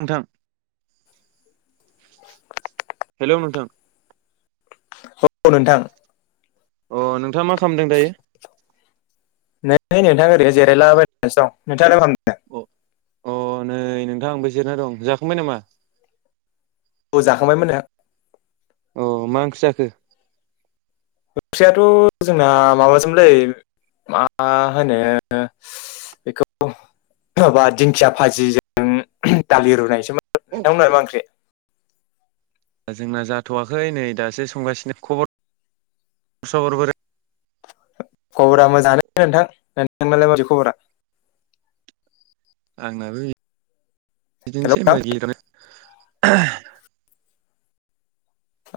नोंथां हेल' नोंथां औ नोंथां अ नोंथाङा मा खालामदों दायो नै नोंथा ओरै जिरायलाबायनानैसो दं नोंथाङालाय माखालामदो। अ अ नै नोंथां आंबो जिरना दं जाखांबाय नामा। औ जाखांबायमोन ओ। अ मा ओंख्रि जाखो ओख्रियाथ' जोंना माबाजोमोनलै। मा होनो बेखौ। माबा दिंखिया भाजिजों दालि रुनायसोमोन नोंथांमोननालाय मा ओंख्रि। दा जोंना जाथ'वाखै नै दासो संगासिनो खबर सबरबोरै। खबरा मोजाङानो नोंथां नोंथांनालाय मारै खबरा। आंनाबो हेल' बिदिनोसै नोंथां मज।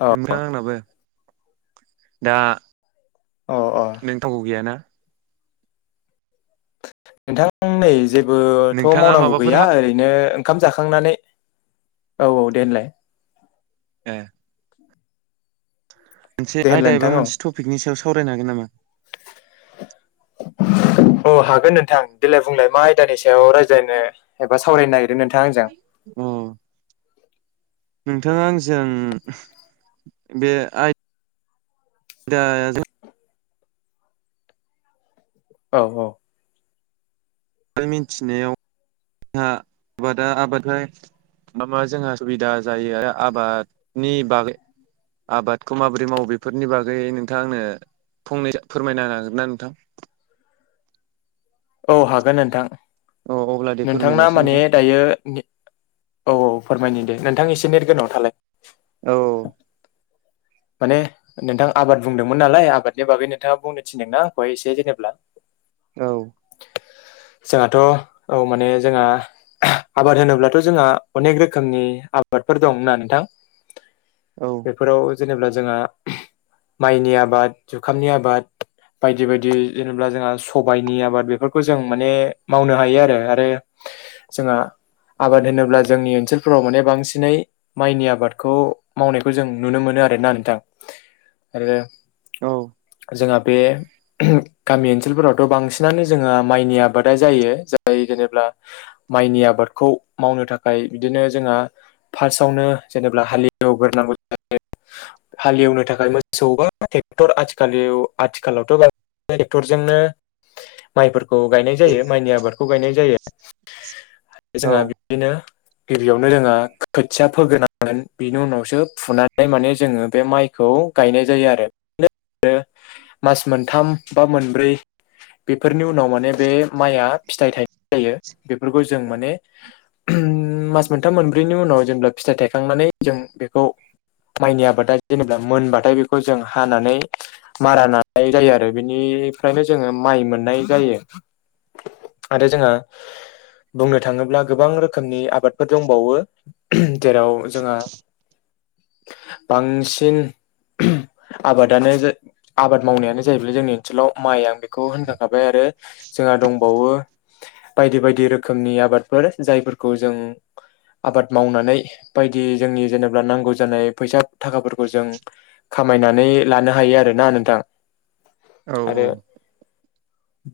अ नोंथां आंनाबो दा। अ अ नोंथावगौ गैयाना। नोंथां नै जेबोथ' नोंथाङा मावनांगौ माबाफोर गैया हा ओरैनो। ओंखाम जाखांनानै औ औ दे होनलाय ओ मोनसे दे होनलाय आयदा नोंथां एबा औ मोनसे टपिकनि सायाव सावरायनो हागोन नामा? औ हागोन नोंथां देेलाय बुंलाय मा आयदानि सायाव रायज्लायनो एबा सावरायनो नागिर नोंथाङा आंजों [inaudible] अ नोंथाङा आंजों बे आइ [unintelligible] औ औ जों मिथिनायाव जोंहा आबादा आबादै मा मा जोंहा सुबिदा जायो आरो आबादनि बागै आबादखौ माबोरै मावो बेफोरनि बागै नोंथाङा आंनो फंनै फोरमायनो हागोन ना नोंथां? औ हागोन नोंथां। औ अब्ला दे नोंथांना फोरमायनायसै माने नोंथां। दायो ने औ औ फोरमायनो दे नोंथां एसे नेट गोङाव थालाय औ माने नोंथां आबाद बुंदोंमोन नालाय आबादनि बागै नोंथाङा बुंनो थिनदोंना आंखौ एसे जेनेब्ला औ [inaudible] जोंहाथ' औ माने जोंहा आबाद होनोब्लाथ' जोंहा अनेक रोखोमनि आबाद बे फोर दंना नोंथां औ बेफोराव जेनेब्ला जोंहा माइनि आबाद जुखामनि आबाद बायदि बायदि जेनेबा जोंहा सबायइनि आबाद बे बेफोरखौ जों माने मावनो हायो आरो आरो जोंहा आबाद होनोब्ला जोंनि ओनसोलफोराव माने बांसिनै माइनि आबादखौ मावनायखौ जों नुनो मोनो आरोना नोंथां आरो औ जोंहा बे उह गामि ओनसोलफोरावथ' बांसिनानो जोङा माइनि आबादा जायो जाय जेनेब्ला माइनि आबादखौ मावनो थाखाय बिदिनो बिदिनो जोंहा फार्स्टआवनो जेनेबा हालेव ग्रोनांगो जायो [inaudible] हालेवनो थाखाय मोसौबा ट्रेक्टर आथिखलाव आथिखालावथ' बाव ट्रेक्टरजोंनो माइफोरखौ गायनाय जायो माइनि आबादखौ गायनाय जायो औ जोंहा बिदिनो गिबियावनो जोंहा खोथिया फोग्रोनांगोन बेनि उनावसो फुनानै माने जोङो बे माइखौ गायनाय जायो आरो मास मोनथाम बा मोनब्रै फोरनि उनाव माने बे माइआ फिथाइ थाइनाय जायो बेफोरखौ जों माने उ मास मोनथाम मोनब्रैनि उनाव औ जेनबा फिथाय थायखांनानै जों बेखौ मायनि आबाद जेनबा मोनबाथाय बेखौ जों हानानै मारा नानाय जायो आरो बेनि बेनिफ्रायनो जोङो माइ मोन नाय जायो आरो जोंङो बुंनो थाङोब्ला गोबां रोखोमनि आबादफोर दंबावो जेराव जोंहा बांसिन आबादानो जा आबाद मावनायानो जाहैबाय जोंनि ओनसोलाव माइ आं बेखौ होनदों हाबाय आरो जोंहा दंबावो बायदि बायदि रोखोमनि आबादफोर जायफोरखौ जों आबाद मावनानै बायदि जोंनि जेनेबा नांगौ जानाय फैसा थाखाफोरखौ जों खामायनानै लानो हायो आरोना नोंथां औ आरो औ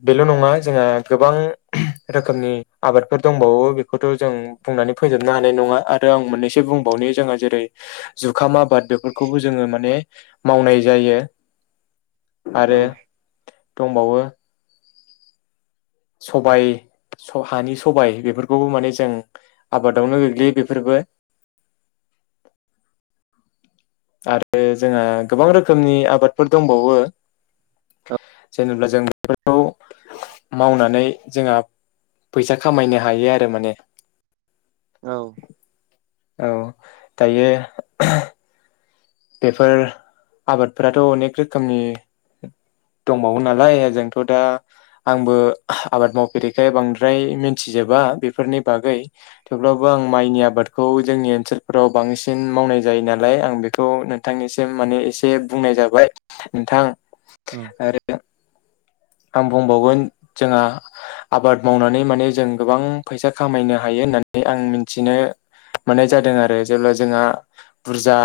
बेल' नङा जोंहा गोबां रोखोमनि आबादफोर दंबावो बेखौथ' जों बुंनानै फोजोबनो हानाय नङा आरो आं मोननैसो बुं बेनो जोंहा जेरै जुखाम आबाद बेफोरखौबो जोङो माने मावनाय जायो [inaudible] आरो दंबावो सबाइ हानि सबाय बेफोरखौबो माने जों आबादावनो गोग्लैयो बेफोरबो [inaudible] आरो जोंहा गोबां रोखोमनि आबादफोर दंबावो जेनेबा जों बेफोरखौ मावनानै जोंहा फैसा खामायनो हायो आरो माने औ औ दायो बेफोर आबादफोराथ' अनेक रोखोमनि दंबावो नालाय ओजोंथ' दा आंबो आबाद मावफेरैखाय बांद्राय मिथिजोब बेफोरनि बागै थेवब्लाबो आं माइनि आबादखौ जोंनि ओनसोलफोराव बांसिन मावनाय जायो नालाय आं बेखौ नोंथांनिसिम माने एसे बुंनाय जाबाय नोंथां औ आरो आं बुंबावगोन जोंहा आबाद मावनानै माने जों गोबां फैसा खामायनो हायो होननानै आं मिथिनो मोननाय जादों आरो जेब्ला जोंहा बुरजा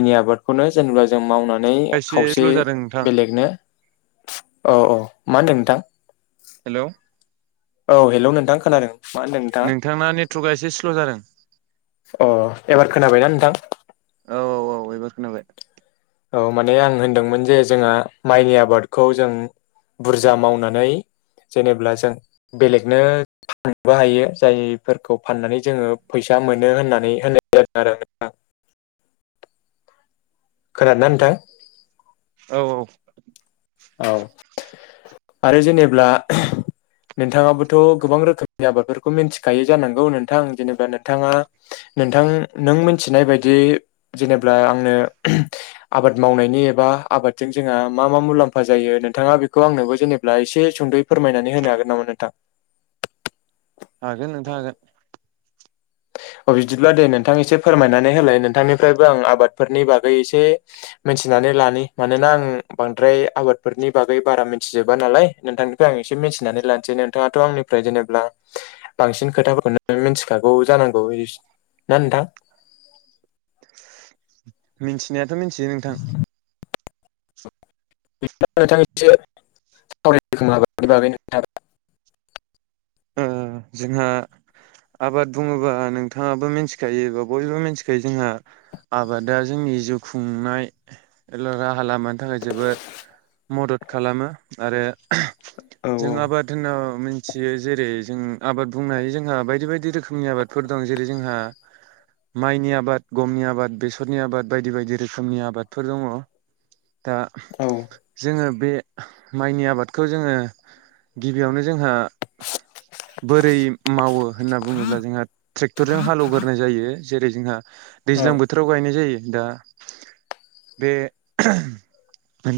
[inaudible] जों मावनानै एसे खावसे स्ल' जादों नोंथां बेलेगनो औ औ मा होन्दों नोंथां हेल' औ हेल' नोंथां खोनादों मा होनदों नोंथाङा नोंथांना नेटवर्कआ एसे स्ल' जादों अ एबार खोनाबायना नोंथां औ औ औ एबार खोनाबाय औ माने आं होनदोंमोन जे जोंहा माइनि आबादखौ जों बुरजा मावनानै जेनेबा जों बेलेगनो फानबो हायो जायफोरखौ फाननानै जोङो फैसा मोनो होननानै होननाय जादों आरो खोनादोंना नोंथां औ औ औ आरो जेनेब्ला नोंथाङाबोथ' गोबां रोखोमनि आबादफोरखौ मिथिखायो जानांगौ नोंथां जेनेबा नोंथाङा नोंथां नों मिथिनाय बायदि जेनेबा आंनो आबाद मावनायनि एबा आबाद जों जोहा मा मा मुलामफ मफा जायो नोंथाङा बेखौ आंनोबो जेनेबा एसे सुंद' फोरमायनानै होनो हागोन नामा नोंथां हागोन नोंथां हागोन [inaudible] अ बिदिब्ला दे नोंथां एसे फोरमायनानै होलाय नोंथांनिफ्रायबो आं आबादफोरनि बागै एसे मिथिनानै लानि मानोना आं बांद्राय आबादफोरनि बागै बारा मिथिजोबा नालाय नोंथांनिफ्राय आं थिनानै लानोसै नोंथाङाथ' आंनिफ्राय जेनेबा बांसिन खोथाफोरखौनो मिथिखागोन औ जानांगौ बिदि ना नोंथां मिथिनायाथ' मिथियो नोंथां नोंथां एसे स बै जोंहा आबाद बुङोबा नोंथाङाबो मिथिखायो बा बयबो मिथिखायो जोंहा आबादा जोंनि जिउ खुंनाय राहा लामानि थाखाय जोबोद मदद खालामो आरो औ जों औ आबाद होनाव मिथियो जेरै जों आबाद बुंनाय ह जोंहा बायदि बायदि रोखोमनि आबादफोर दं जेरै जोंहा माइनि आबाद गमनि आबाद बेसरनि आबाद बायदि बायदि रोखोमनि आबादफोर दङ दा औ जोङो बे माइनि आबादखौ जोङो गिबियावनो जोंहा बोरै मावो होनना बुङोब्ला जोंहा ट्रेक्टरजों हालेवग्रोननाय जायो जेरै जोंहा औ दैज्लां बोथोराव गायनाय जायो दा बे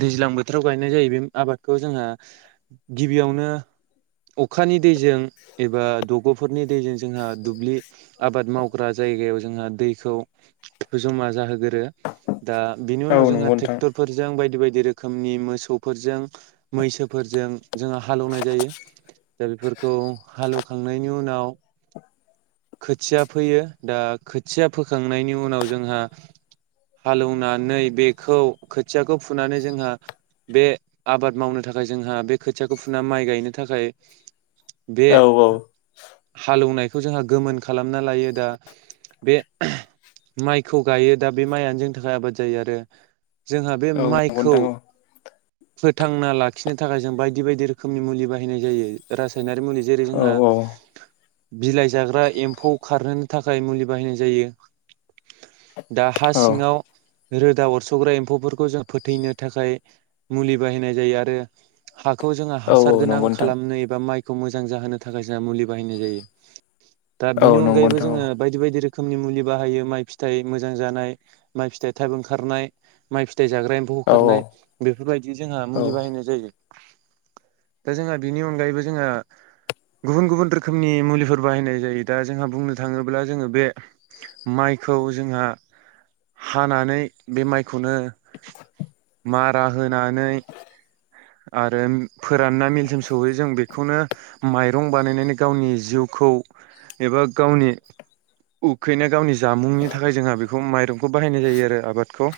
दैज्लां बोथोराव गायनाय जायो बे आबादखौ जोंहा गिबियावनो अखानि दैजों एबा दग'फोरनि दैजों जोंहा दुब्लि आबाद मावग्रा जायगायाव ज जोंहा दैखौ जमा जाहोगोरो दा बिनि औ उनाव जोंहा नंगौ नोंथां ट्रेक्टरफोरजों बायदि बायदि बायदि रोखोमनि मोसौफोरजों मैसोफोरजों जोङो हालौवनाय जायो दा बेफोरखौ हालेवखांनायनि उनाव खोथिया फोयो दा खोथिया फोखांनायनि उनाव जोंहा हालौवनानै बेखौ खोथियाखौ फुनानै जोंहा बे आबाद मावनो थाखाय जोंहा बे खोथियाखौ फुना माइ गायनो थाखाय औ औ हालेवनायखौ जोंहा गोमोन खालामना लायो दा बे माइखौ गायो दा बे माइयनो जोंनि थाखाय आबाद जायो आरो जोंहा बे औ नंगौ माइखौ नोंथां औ फोथांना लाखिनो थाखाय जों बायदि बायदि रोखोमनि मुलि बाहायनाय जायो रासायनारि मुलि जेरै जोंहा औ बिलाइ जाग्रा एम्फौ खारहोनो थाखाय मुलि बाहायनाय जायो दा हा औ सिङाव रोदा अरस'ग्रा एम्फौफोरखौ जों फोथैनो थाखाय मुलि बाहायनाय जायो आरो हा खौ जोंहा औ औ हासार गोनां नंगौ नोंथां खालामनो एबा माइखौ मोजां जाहोनो थाखाय जोंहा मुलि बाहायनाय जायो दा औ बिनि नंगौ अनगायैबो नोंथां जोङो बायदि बायदि रोखोमनि मुलि बाहायो माइ फिथाइ मोजां जानाय माइ फिथाइ थाब ओंखारनाय माइ फिथाइ फिथाइ जाग्रा एम्फौ औ होखारनाय बेफोरबायदि बि जोंहा औ मुलि बाहायनाय जायो दा जोंहा बिनि अनगायैबो जोंहा गुबुन गुबुन रोखोमनि मुलिफोर बाहायनाय जायो दा जोंहा बुंनो थाङोब्ला जोङो बे माइ जोंहा हानानै बे माइखौनो मारा होनानै आरो फोरानना मिलसिम सहैयो जों बे बेखौनो माइरं बानायनानै गावनि जिउखौ एबा गावनि उखैनाया गावनि जामुंनि थाखाय जोंहा बेखौ माइरंखौ बाहायनाय जायो आरो आबादखौ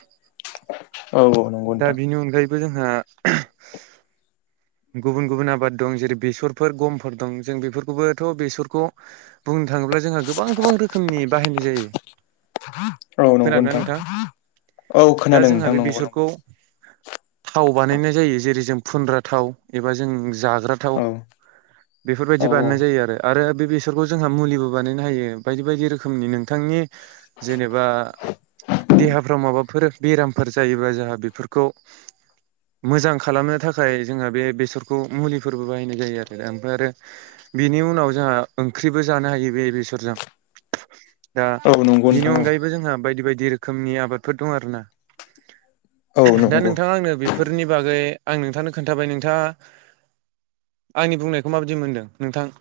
औ औ नंगौ नोंथां बेनि अनगायैबो जोंहा गुबुन गुबुन आबाद दं जेरै बेसरफोर गमफोर दं जों बेफोरखौबोथ' बेसरखौ बुंनो थाङोब्ला जोंहा गोबां गोबां रोखोमनि बाहायनाय जायो औ नंगौ खोनादोंना नोंथां औ दा खोनादों जोंहा नोंथां बे नंगौ बेसरखौ नंगौ थाव बानायनाय जायो जेरै जों फुनग्रा थाव एबा जों जाग्रा थाव। औ औ बेफोरबायदि बानायनाय जायो आरो आरो बे बेसरखौ जोंहा मुलिबो बानायनो हायो बायदि-बायदि रोखोमनि नोंथांनि जेनेबा देहाफ्राव माबाफोर बेरामफोर जायोबा जोंहा बेफोरखौ मोजां खालामनो थाखाय जोंहा बे बेसरखौ मुलिफोरबो बानायनाय जायो आरो ओमफ्राय आरो बिनि उनाव जोंहा ओंख्रिबो जानो हायो बे बेसरजों। [inaudible] दा औ नंगौ बिनि नोंथां अनगायैबो जोंहा बायदि-बायदि रोखोमनि आबादफोर दं आरो ना। औ दा नंगौ नोंथाङा आंनो बेफोरनि बागै आं नोंथांनो खोन्थाबाय नोंथाङा आंनि बुंनायखौ माबायदि मोनदों नोंथां? [inaudible]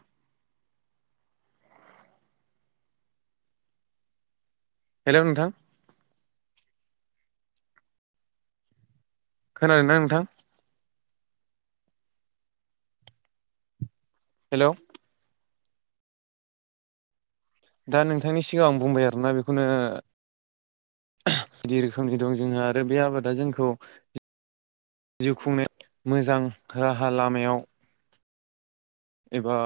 हेलौ नोंथां। खोनादों ना नोंथां? हेलौ दा नोंथांनि सिगाङाव आं बुंबाय आरोना बेखौनो। [unintelligible] दि रोखोमनि दं जोंहा आरो बे आबादा जोंखौ जिउ खुंनाय मोजां राहा लामायाव एबा